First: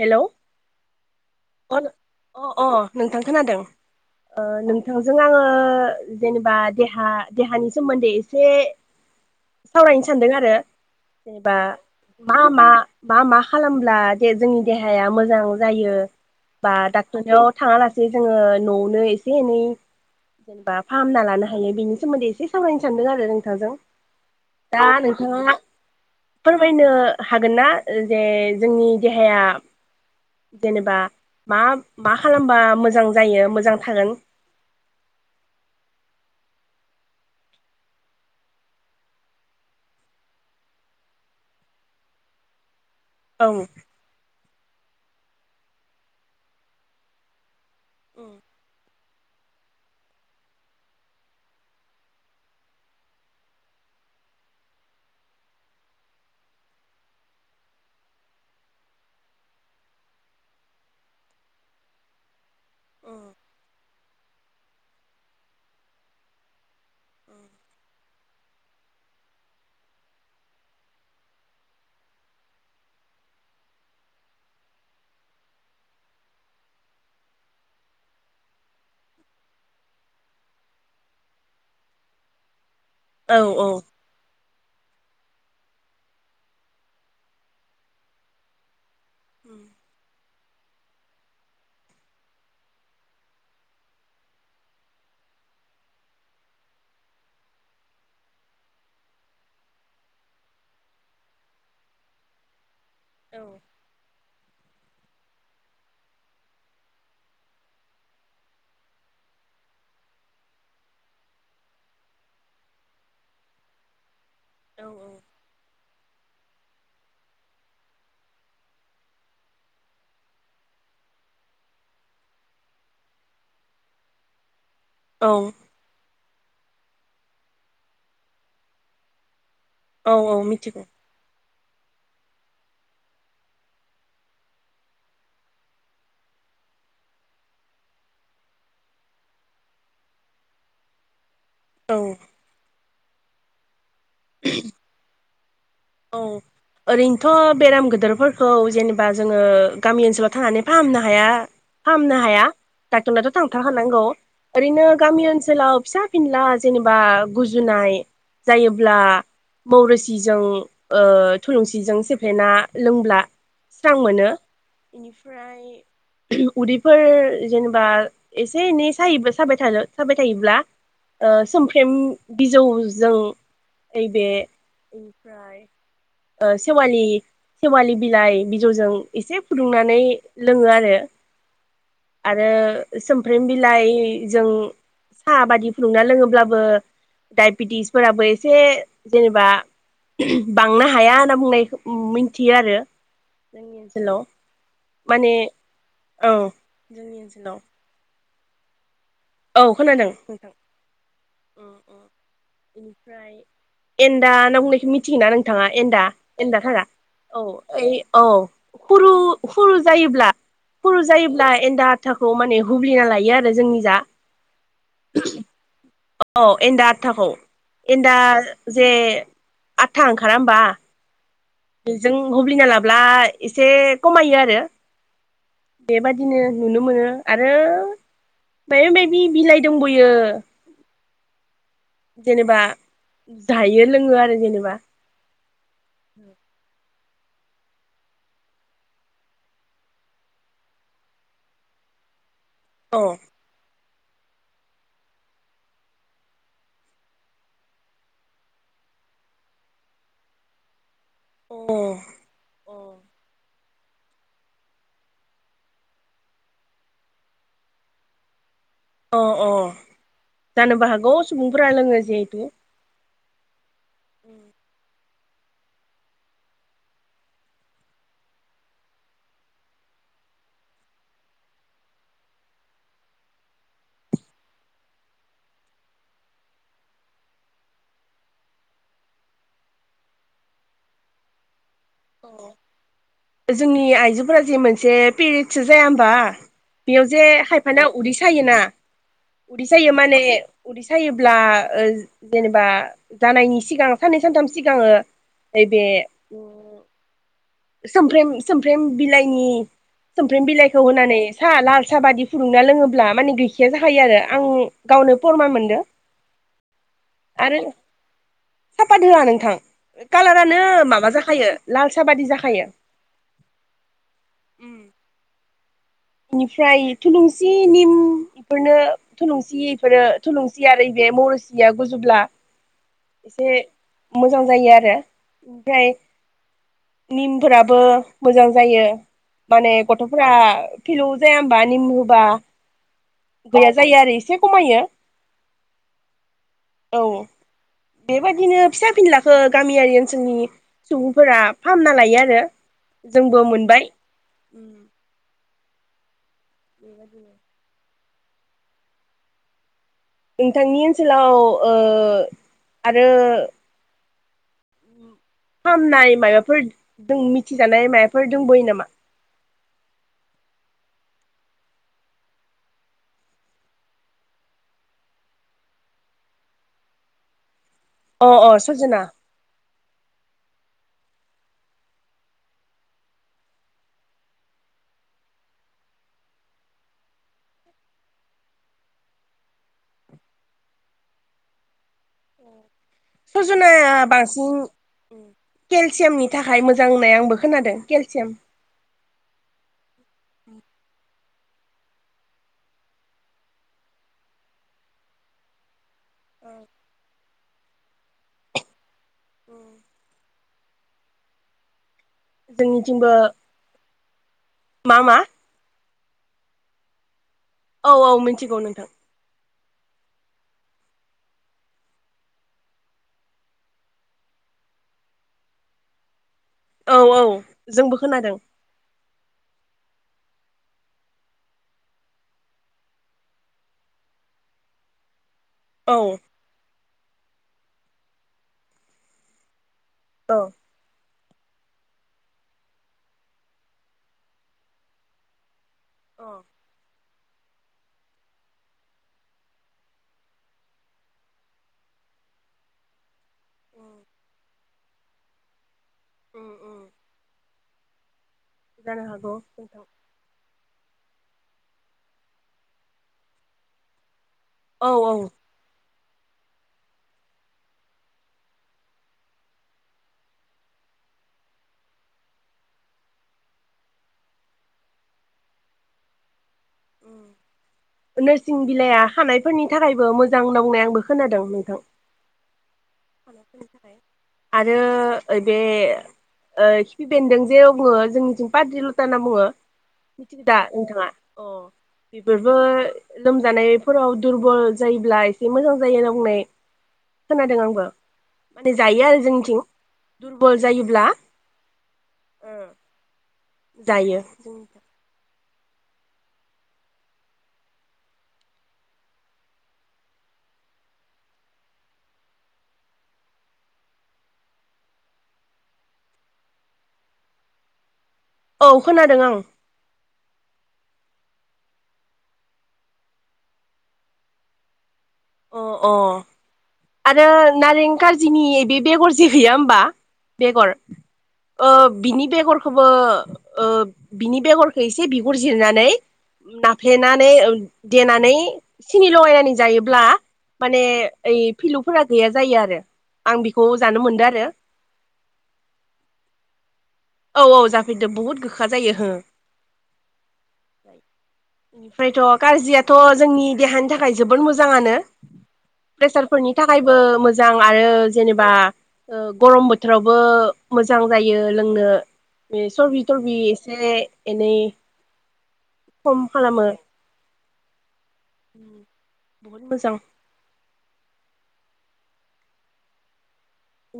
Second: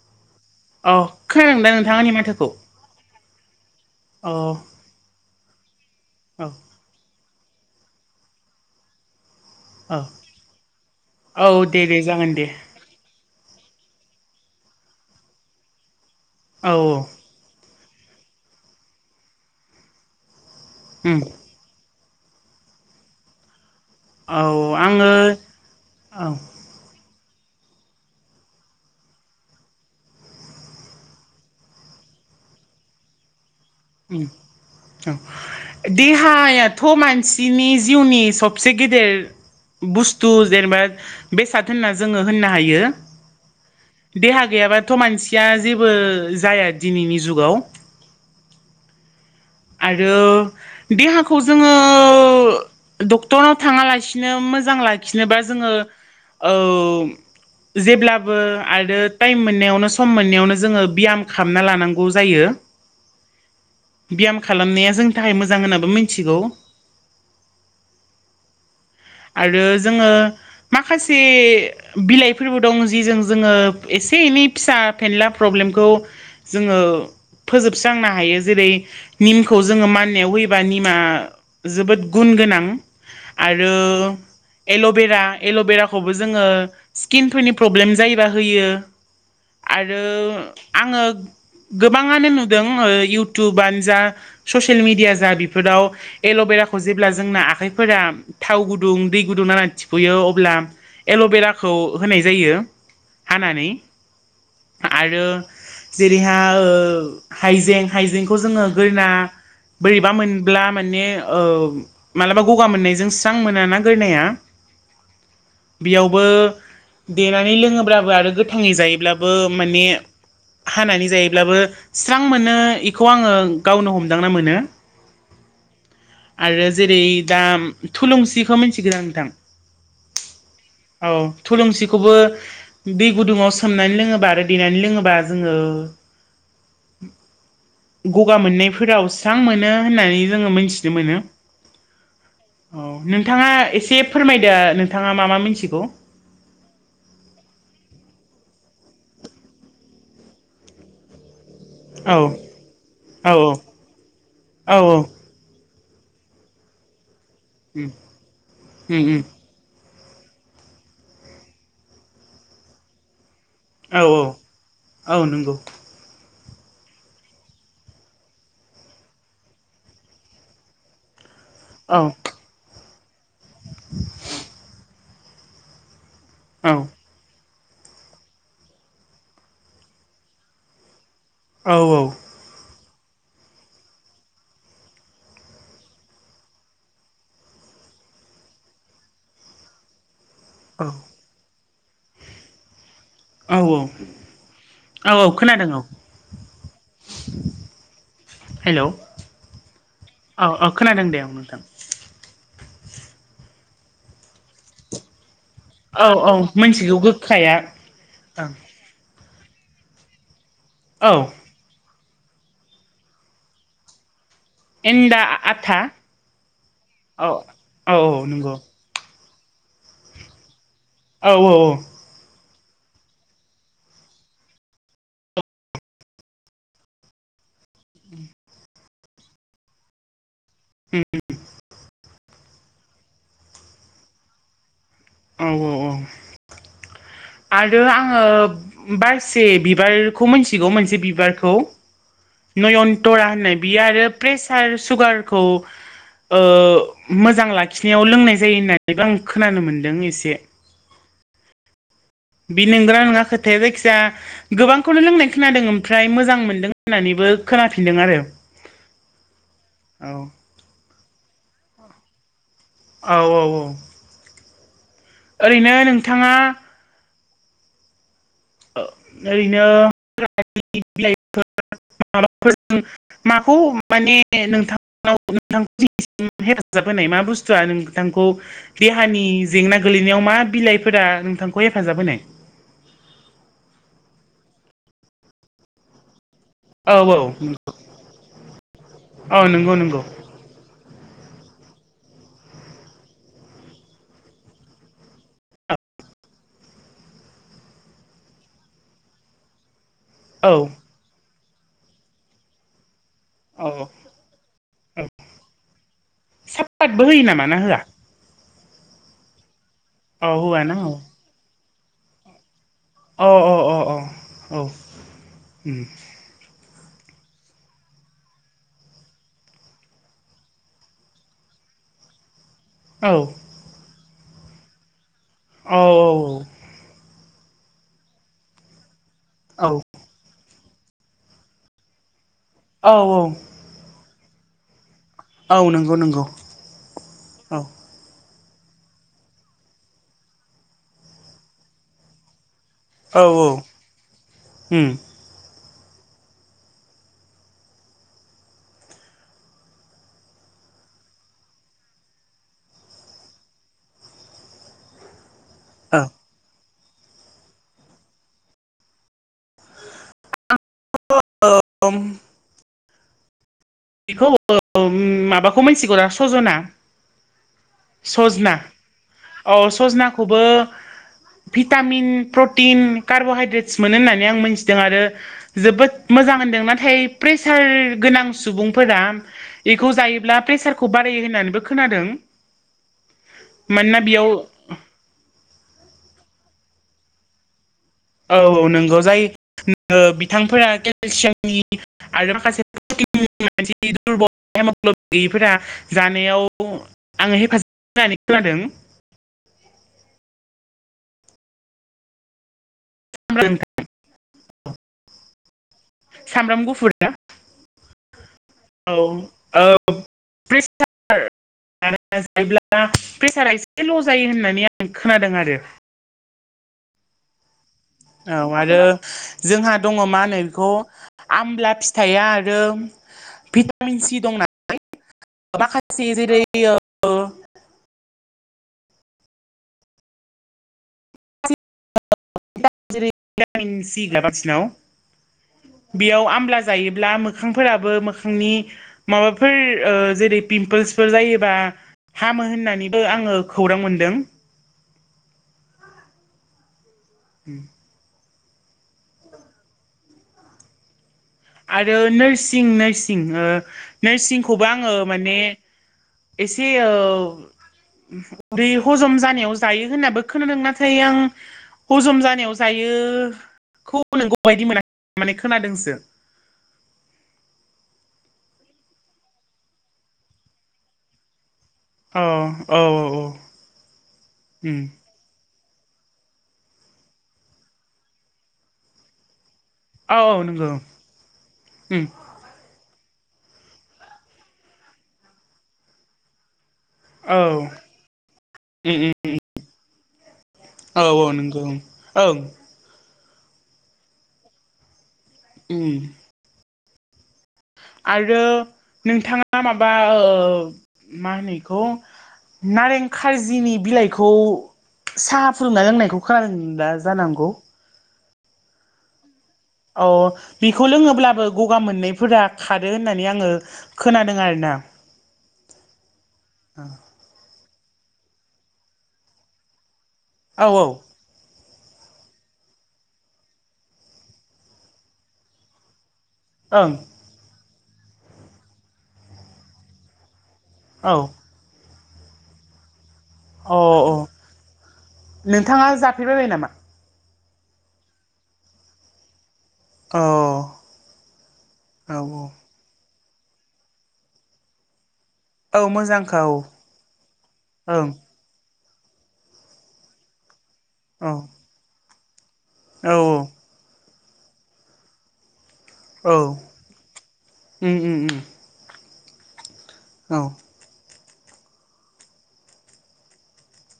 Hello औ खोनादों दा अ नोंथां आंनि माथोखौ अ नोंथां खोनादों औ नोंथांजों आङो औ जेनेबा देहा देहानि सोमोन्दै एसे औ सावरायनो सानदों आरो जेनेबा औ दे दे जागोन मा दे मा मा मा खालामब्ला जोंनि देहाया मोजां जायो औ बा औ डक्टरनाव थाङालासि नो जोङो न'आवनो एसे एनै जेनेबा उम फाहामना लानो हायो बेनि सोमोन्दै एसे सावरायनो सानदों आरो नोंथांजों। औ दा आङो नोंथाङा औ उम फोरमायनो हागोन ना जे जोंनि देहाया जेनेबा मा मा खालामबा मोजां जायो मोजां थागोन औ देहाया थ मानसिनि जिउनि सबसे गेदेर बुस्थु जेनेबा बेसाद होनना जोङो होननो हायो। औ देहा गैयाबाथ मानसिया जेबो जाया दिनैनि जुगाव। औ आरो देहाखौ जोङो डक्टरनाव थाङालासिनो मोजां लाखिनोबा जोङो ओ जेब्लाबो आरो टाइम मोननायावनो सम मोननायावनो जोङो बियाम खालामना लानांगौ जायो। ब्याम खालामनाया जोंनि थाखाय मोजां होननाबो मिथिगौ। आरो जोङो माखासे बिलाइफोरबो दं जिजों जोङो ए से एनै फिसा फेनला प्रब्लेमखौ जोङो फोजोबस्रांनो हायो जेरै निमखौ जोङो माननायाव होयोबा निमा जोबोद गुन गोनां। औ औ आरो एल'बेरा एल'बेराखौबो जोङो स्किनफोरनि प्रब्लेम जायोबा होयो। आरो आङो गोबाङानो नुदों इउटुबानो जा ससियेल मिडिया जा बेफोराव एल'बे खौ जेब्ला जोंना आखाइफोरा थाव गुदुं गुदुं दै गुदुं नांनानै थिफुयो अब्ला एल'बेराखौ होनाय जायो। हानानै आरो जेरैहा ओ हाइजें हाइजेंखौ जोङो गोरना बोरैबा मोनब्ला माने ओ मालाबा गगा मोननायजों स्रां मोना ना गोरनाया औ औ बेयावबो देनानै लोङोब्लाबो आरो गोथाङै जायोब्लाबो माने हानानै जायोब्लाबो स्रां मोनो इखौ आङो गावनो हमदांना मोनो। औ आरो जेरै दा थुलुंसिखौ मिथिगो नोंथां? औ औ मि औ थुलुंसिखौबो दै गुदुङाव सोमनानै लोङोबा आरो देनानै लोङोबा जोङो [inaudible] गगा मोननायफोराव स्रां मोनो होननानै जोङो मोनथिनो मोनो। औ औ नोंथाङा एसे फोरमायदो नोंथाङा मा मा मिन्थि औ ओरैनोथ' बेराम गिदोरफोर खौ जेनेबा जोङो गामि ओनसोलाव थांनानै फाहामनो हाया औ फाहामनो हाया डक्टरनाथ' औ थांथारखानांगौ औ ओरैनो गामि ओनसोलाव फिसा फिनला जेनेबा उम गुजुनाय जायोब्ला उम उम मौरोसिजों ओ थुलुंसिजों सेफ्लेना लोंब्ला स्रां औ औ मोनो औ नंगौ बेनिफ्राय उदैफोर जेनेबा एसे एनै सायो साबाय थानो साबाय थायोब्ला ओ सोमफ्रेम औ बिजौजों नैबे ओमफ्राय ओ औ सेेवालि सेेवालि बिलाइ बिजौजों एसे फुदुंनानै लोङो आरो औ आरो सोमफ्रोम बिलाइजों साहा बादि फुदुंना लोङोब्लाबो डाइबेटिसफोराबो एसे जेनेबा बांनो हाया होनना बुंनाय मिथियो आरो औ जोंनि ओनसोलाव औ माने खोनादों औ औ जोंनि ओनसोलाव हेलौ औ खोनादों औ औ खोनादों दे औ नोंथां बेनिफ्राय एनदा होनना बुंनायखौ मिथिगोना नों थाङा एनदा औ एनदा औ थारा मिथिगौ औ गोखाया ओइ औ ओं खुरु खुरु जायोब्ला खुरु औ जायोब्ला एनदा आथाखौ माने हुब्लिना लायो आरो जोंनि जा एन्दा आथा औ एनदा आदथाखौ औ औ औ एनदा नंगौ जे आथा ओंखारा होमबा औ औ औ बेजों हुब्लिना लाब्ला एसे खमायो आरो बेबादिनो नुनो मोनो आरो माबा माबि बिलाइ दंबयो उम जेनेबा जायो लोङो आरो जेनेबा औ औ औ आरो आङो बारसे बिबारखौ मोनथिगौ मोनसे बिबारखौ [inaudible] अ नयनतरा होननाय बियो आरो प्रेसार सुगारखौ ओ मोजां लाखिनायाव लोंनाय जायो होननानैबो आं खोनानो मोनदों एसे अह बि नंगौना नोङा खोथाया जायखि जा गोबांखौनो लोंनाय खोनादों ओमफ्राय मोजां मोनदों होननानैबो खोनाफिनदों आरो अ अ औ जानोबो हागौ सुबुंफोरा लोङो जिहेथु औ औ औ ओरैनो नोंथाङा ओरैनो बिलाइ माबाफोर माखौ माने नोंथांनाव नोंथां मोननिथिं हेफाजाब होनाय मा बुस्थुआ नोंथांखौ देहानि जेंना गोलैनायाव मा बिलाइफोरा नोंथांखौ हेफाजाब होनाय जोंनि आइजोफोरा जे मोनसे पिरियदस जाया होमबा औ बेयाव औ जे खायफाना उदै सायोना औ उदै नंगौ सायो नंगौ माने उदै सायोब्ला जेनेबा जानायनि सिगां साननै सानथाम सिगाङो नैबे उम सोमफ्रेम सोमफ्रम बिलाइनि सोमफ्रम औ बिलाइखौ होनानै सा लाल साह बादि फुुंदुंना लोङो ब्ला माने औ गैखाया जाखायो आरो आं गावनो फरमान मोनदो साफादबो होयो नामा ना होआ सापाद होआ नोंथां औ कालारानो होआ ना औ माबा जाखायो लाल सा बादि जाखायो औ औ उम औ औ औ बेनिफ्राय थुलुंसि निम बेफोरनो थुलुंसि इफोरो थुलुंसि आरो बे बे मरसिया गुजुबब्ला एसे मोजां जायो आरो औ ओमफ्राय औ औ निमफोराबो मोजां जायो माने गथ'फोरा फिलौ जाया ह होनबा निम होबा औ गैया जायो आरो एसे खमायो औ नंगौ नंगौ औ औ बेबायदिनो फिसा फिनलाखौो गामियारि ओनसोलनि सुबुंफोरा फाहामना लायो आरो औ जोंबो मोनबाय उम [inaudible] नोंथांनि ओनसोलाव आरो औ फामनाय माबाफोर जों मिथिजानाय माबाफोर दंबोयो नामा [unintelligible] बेखौ माबाखौ मिथिगौरा सजना अ अ सजना औ सजनाखौबो [inaudible] भिटामिन प्रटिन कार्बहाइद्रेटस मोनो होननानै आं मोनथिदों आरो जोबोद मोजाङै नाथाय प्रेसार गोनां सुबुं फोर बेखौ जायोब्ला प्रेसारखौ बारायो होननानैबो खोनादों सजनाय मानोना बेयाव बांसिन केलसियामनि थाखाय मोजां होननाय आंबो खोनादों केलसियाम औ औ नंगौ जाय नोगो बिथांफोरा केलसियाम आरो माखासे दुरबल हेमग्लबिन गौयैफोरा जानायाव आङो हेफाजाब होनानै खोनादों [inaudible] जों [unintelligible] मा मा सामब्राम गुफुरा औ औ मिथिगौ नोंथां [unintelligible] मानोना जायोब्ला प्रेसारा एसे ल जायो होननानै आं खोनादों आरो औ औ जोंबो औ खोनादों आरो जोंहा दङ मा होनो बेखौ आमला फिथाइया आरो भिटामिन सि दं नालाय औ माखासे जेरै दं [unintelligible] बेयाव आमला जायोब्ला म मोखांफोराबो मोखांनि माबाफोर जेरै पिमपोल्सफोर जायोबा हामो होननानैबो आङो खौरां मोनदों [inaudible] उम जानो‌ हागौ आरो नोर्सिं नोरसिं नोर्सिंखौबो औ आङो औ माने एसे आ उदै हजम जानायाव जायो होननाबो खोनादों नाथाय आं हजम जानायाव जायोखौ नोंगौ बायदि मोनाखै माने खोनादोंसो [inaudible] नोरसिं बिलाइया हानायफोरनि थाखायबो मोजां नंनाय आंबो खोनादों नोंथां अ उम आरो बे खिफि बेन्दों जे बुङो जोंनिथिं पाद्रि लथा होनना बुङो औ औ दा नंगौ नोंथाङा उम बेफोरबो लोमजानायफोराव दुरबल जायोब्ला एसे मोजां जायो होनना बुंनाय औ खोनादों उम आंबो माने जायो उम आरो जोंनिथिं दुरबल औ जायोब्ला औ नंगौ ओं जायो उम आरो नोंथाङा माबा मा होनो बेखौ नारें खारजिनि बिलाइखौ साहा फुदोंना लोंनायखौ खोमादोंब्ला जानांगौ औ खोनादों आं अ बेखौ लोङोब्लाबो गगा मोननैफोरा खारो होननानै आङो खोनादों आरोना अ ओ अ आरो नारें कारजिनि बे बेगर जे गैया होमबा औ बेगर ओ बिनि बेगरखौबो बिनि बेगरखौ एसे बिगुर जिरनानै ओं नाफ्लेनानै देनानै सिनि लगायनानै जायोब्ला माने औ ओइ फिलुफोरा गैया जायो आरो आं बेखौ अ जानो औ मोनदों आरो नोंथाङा जाफेरबायबाय नामा औ औ जाफैदो बहुत गोखा जायो हो अ औ निफ्रायथ' गाज्रियाथ' जोंनि देहानि थाखाय जोबोद मोजाङानो औ मोजांखा प्रेसारफोरनि औ थाखायबो मोजां आरो ओं जेनेबा गरम बोथोरावबो मोजां औ जायो लोंनो बे सबि थरबि औ एसे एनै खम खालामो उ उ उ बहुत मोजां औ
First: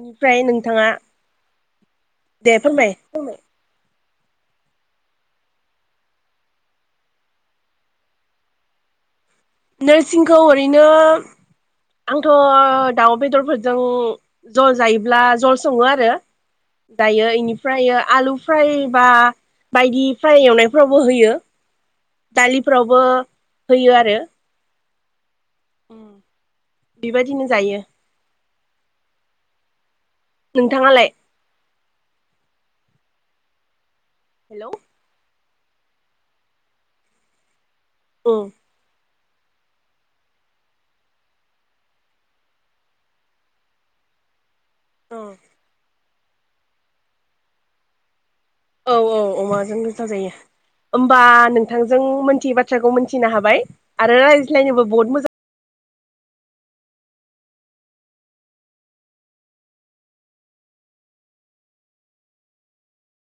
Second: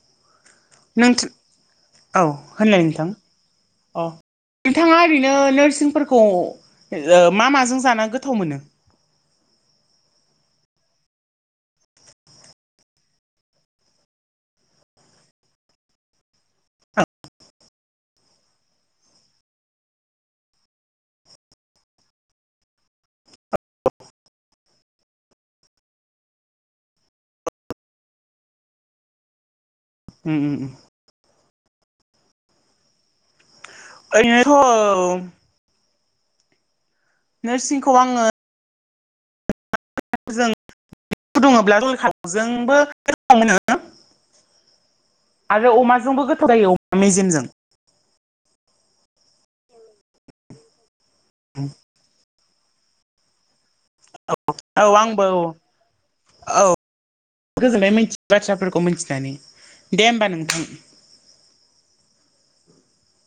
निफ्राय नों नोंथां औ होननाय फोरमाय नोंथां अ नोंथाङा ओरैनो नोरसिंफोरखौ मा माजों जान गोथाव मोनो नोरसिंखौ ओरैनो आंथ' दाउ बेदरफोरजों जल जायोब्ला जल सङो आरो उम दायो इनिफ्राय आलु फ्रायबा बायदि फ्रा एवनायफ्रावबो होयो दालिफ्रावबो होयो आरो बेबायदिनो जायो उम उम नोंथाङालाय आंनिथ' हेलौ [unintelligible] नोरसिंखौ आङो ओम दुङोब्ला जलजोंबो मोनो [unintelligible] औ आरो अमाजोंबो गोथाव जायो अमा मेजेमजों औ औ अमाजों गोथाव जायो होमबा नोंथांजों मिथियि बाथ्राखौ मिथिनो हाबाय आरो रायज्लायनोबो औ बहुद आंबो मोजां औ गोजोननाय मोनथियै [unintelligible] बाथ्राफोरखौ मिथिनानै दे होमबा नोंथां [inaudible]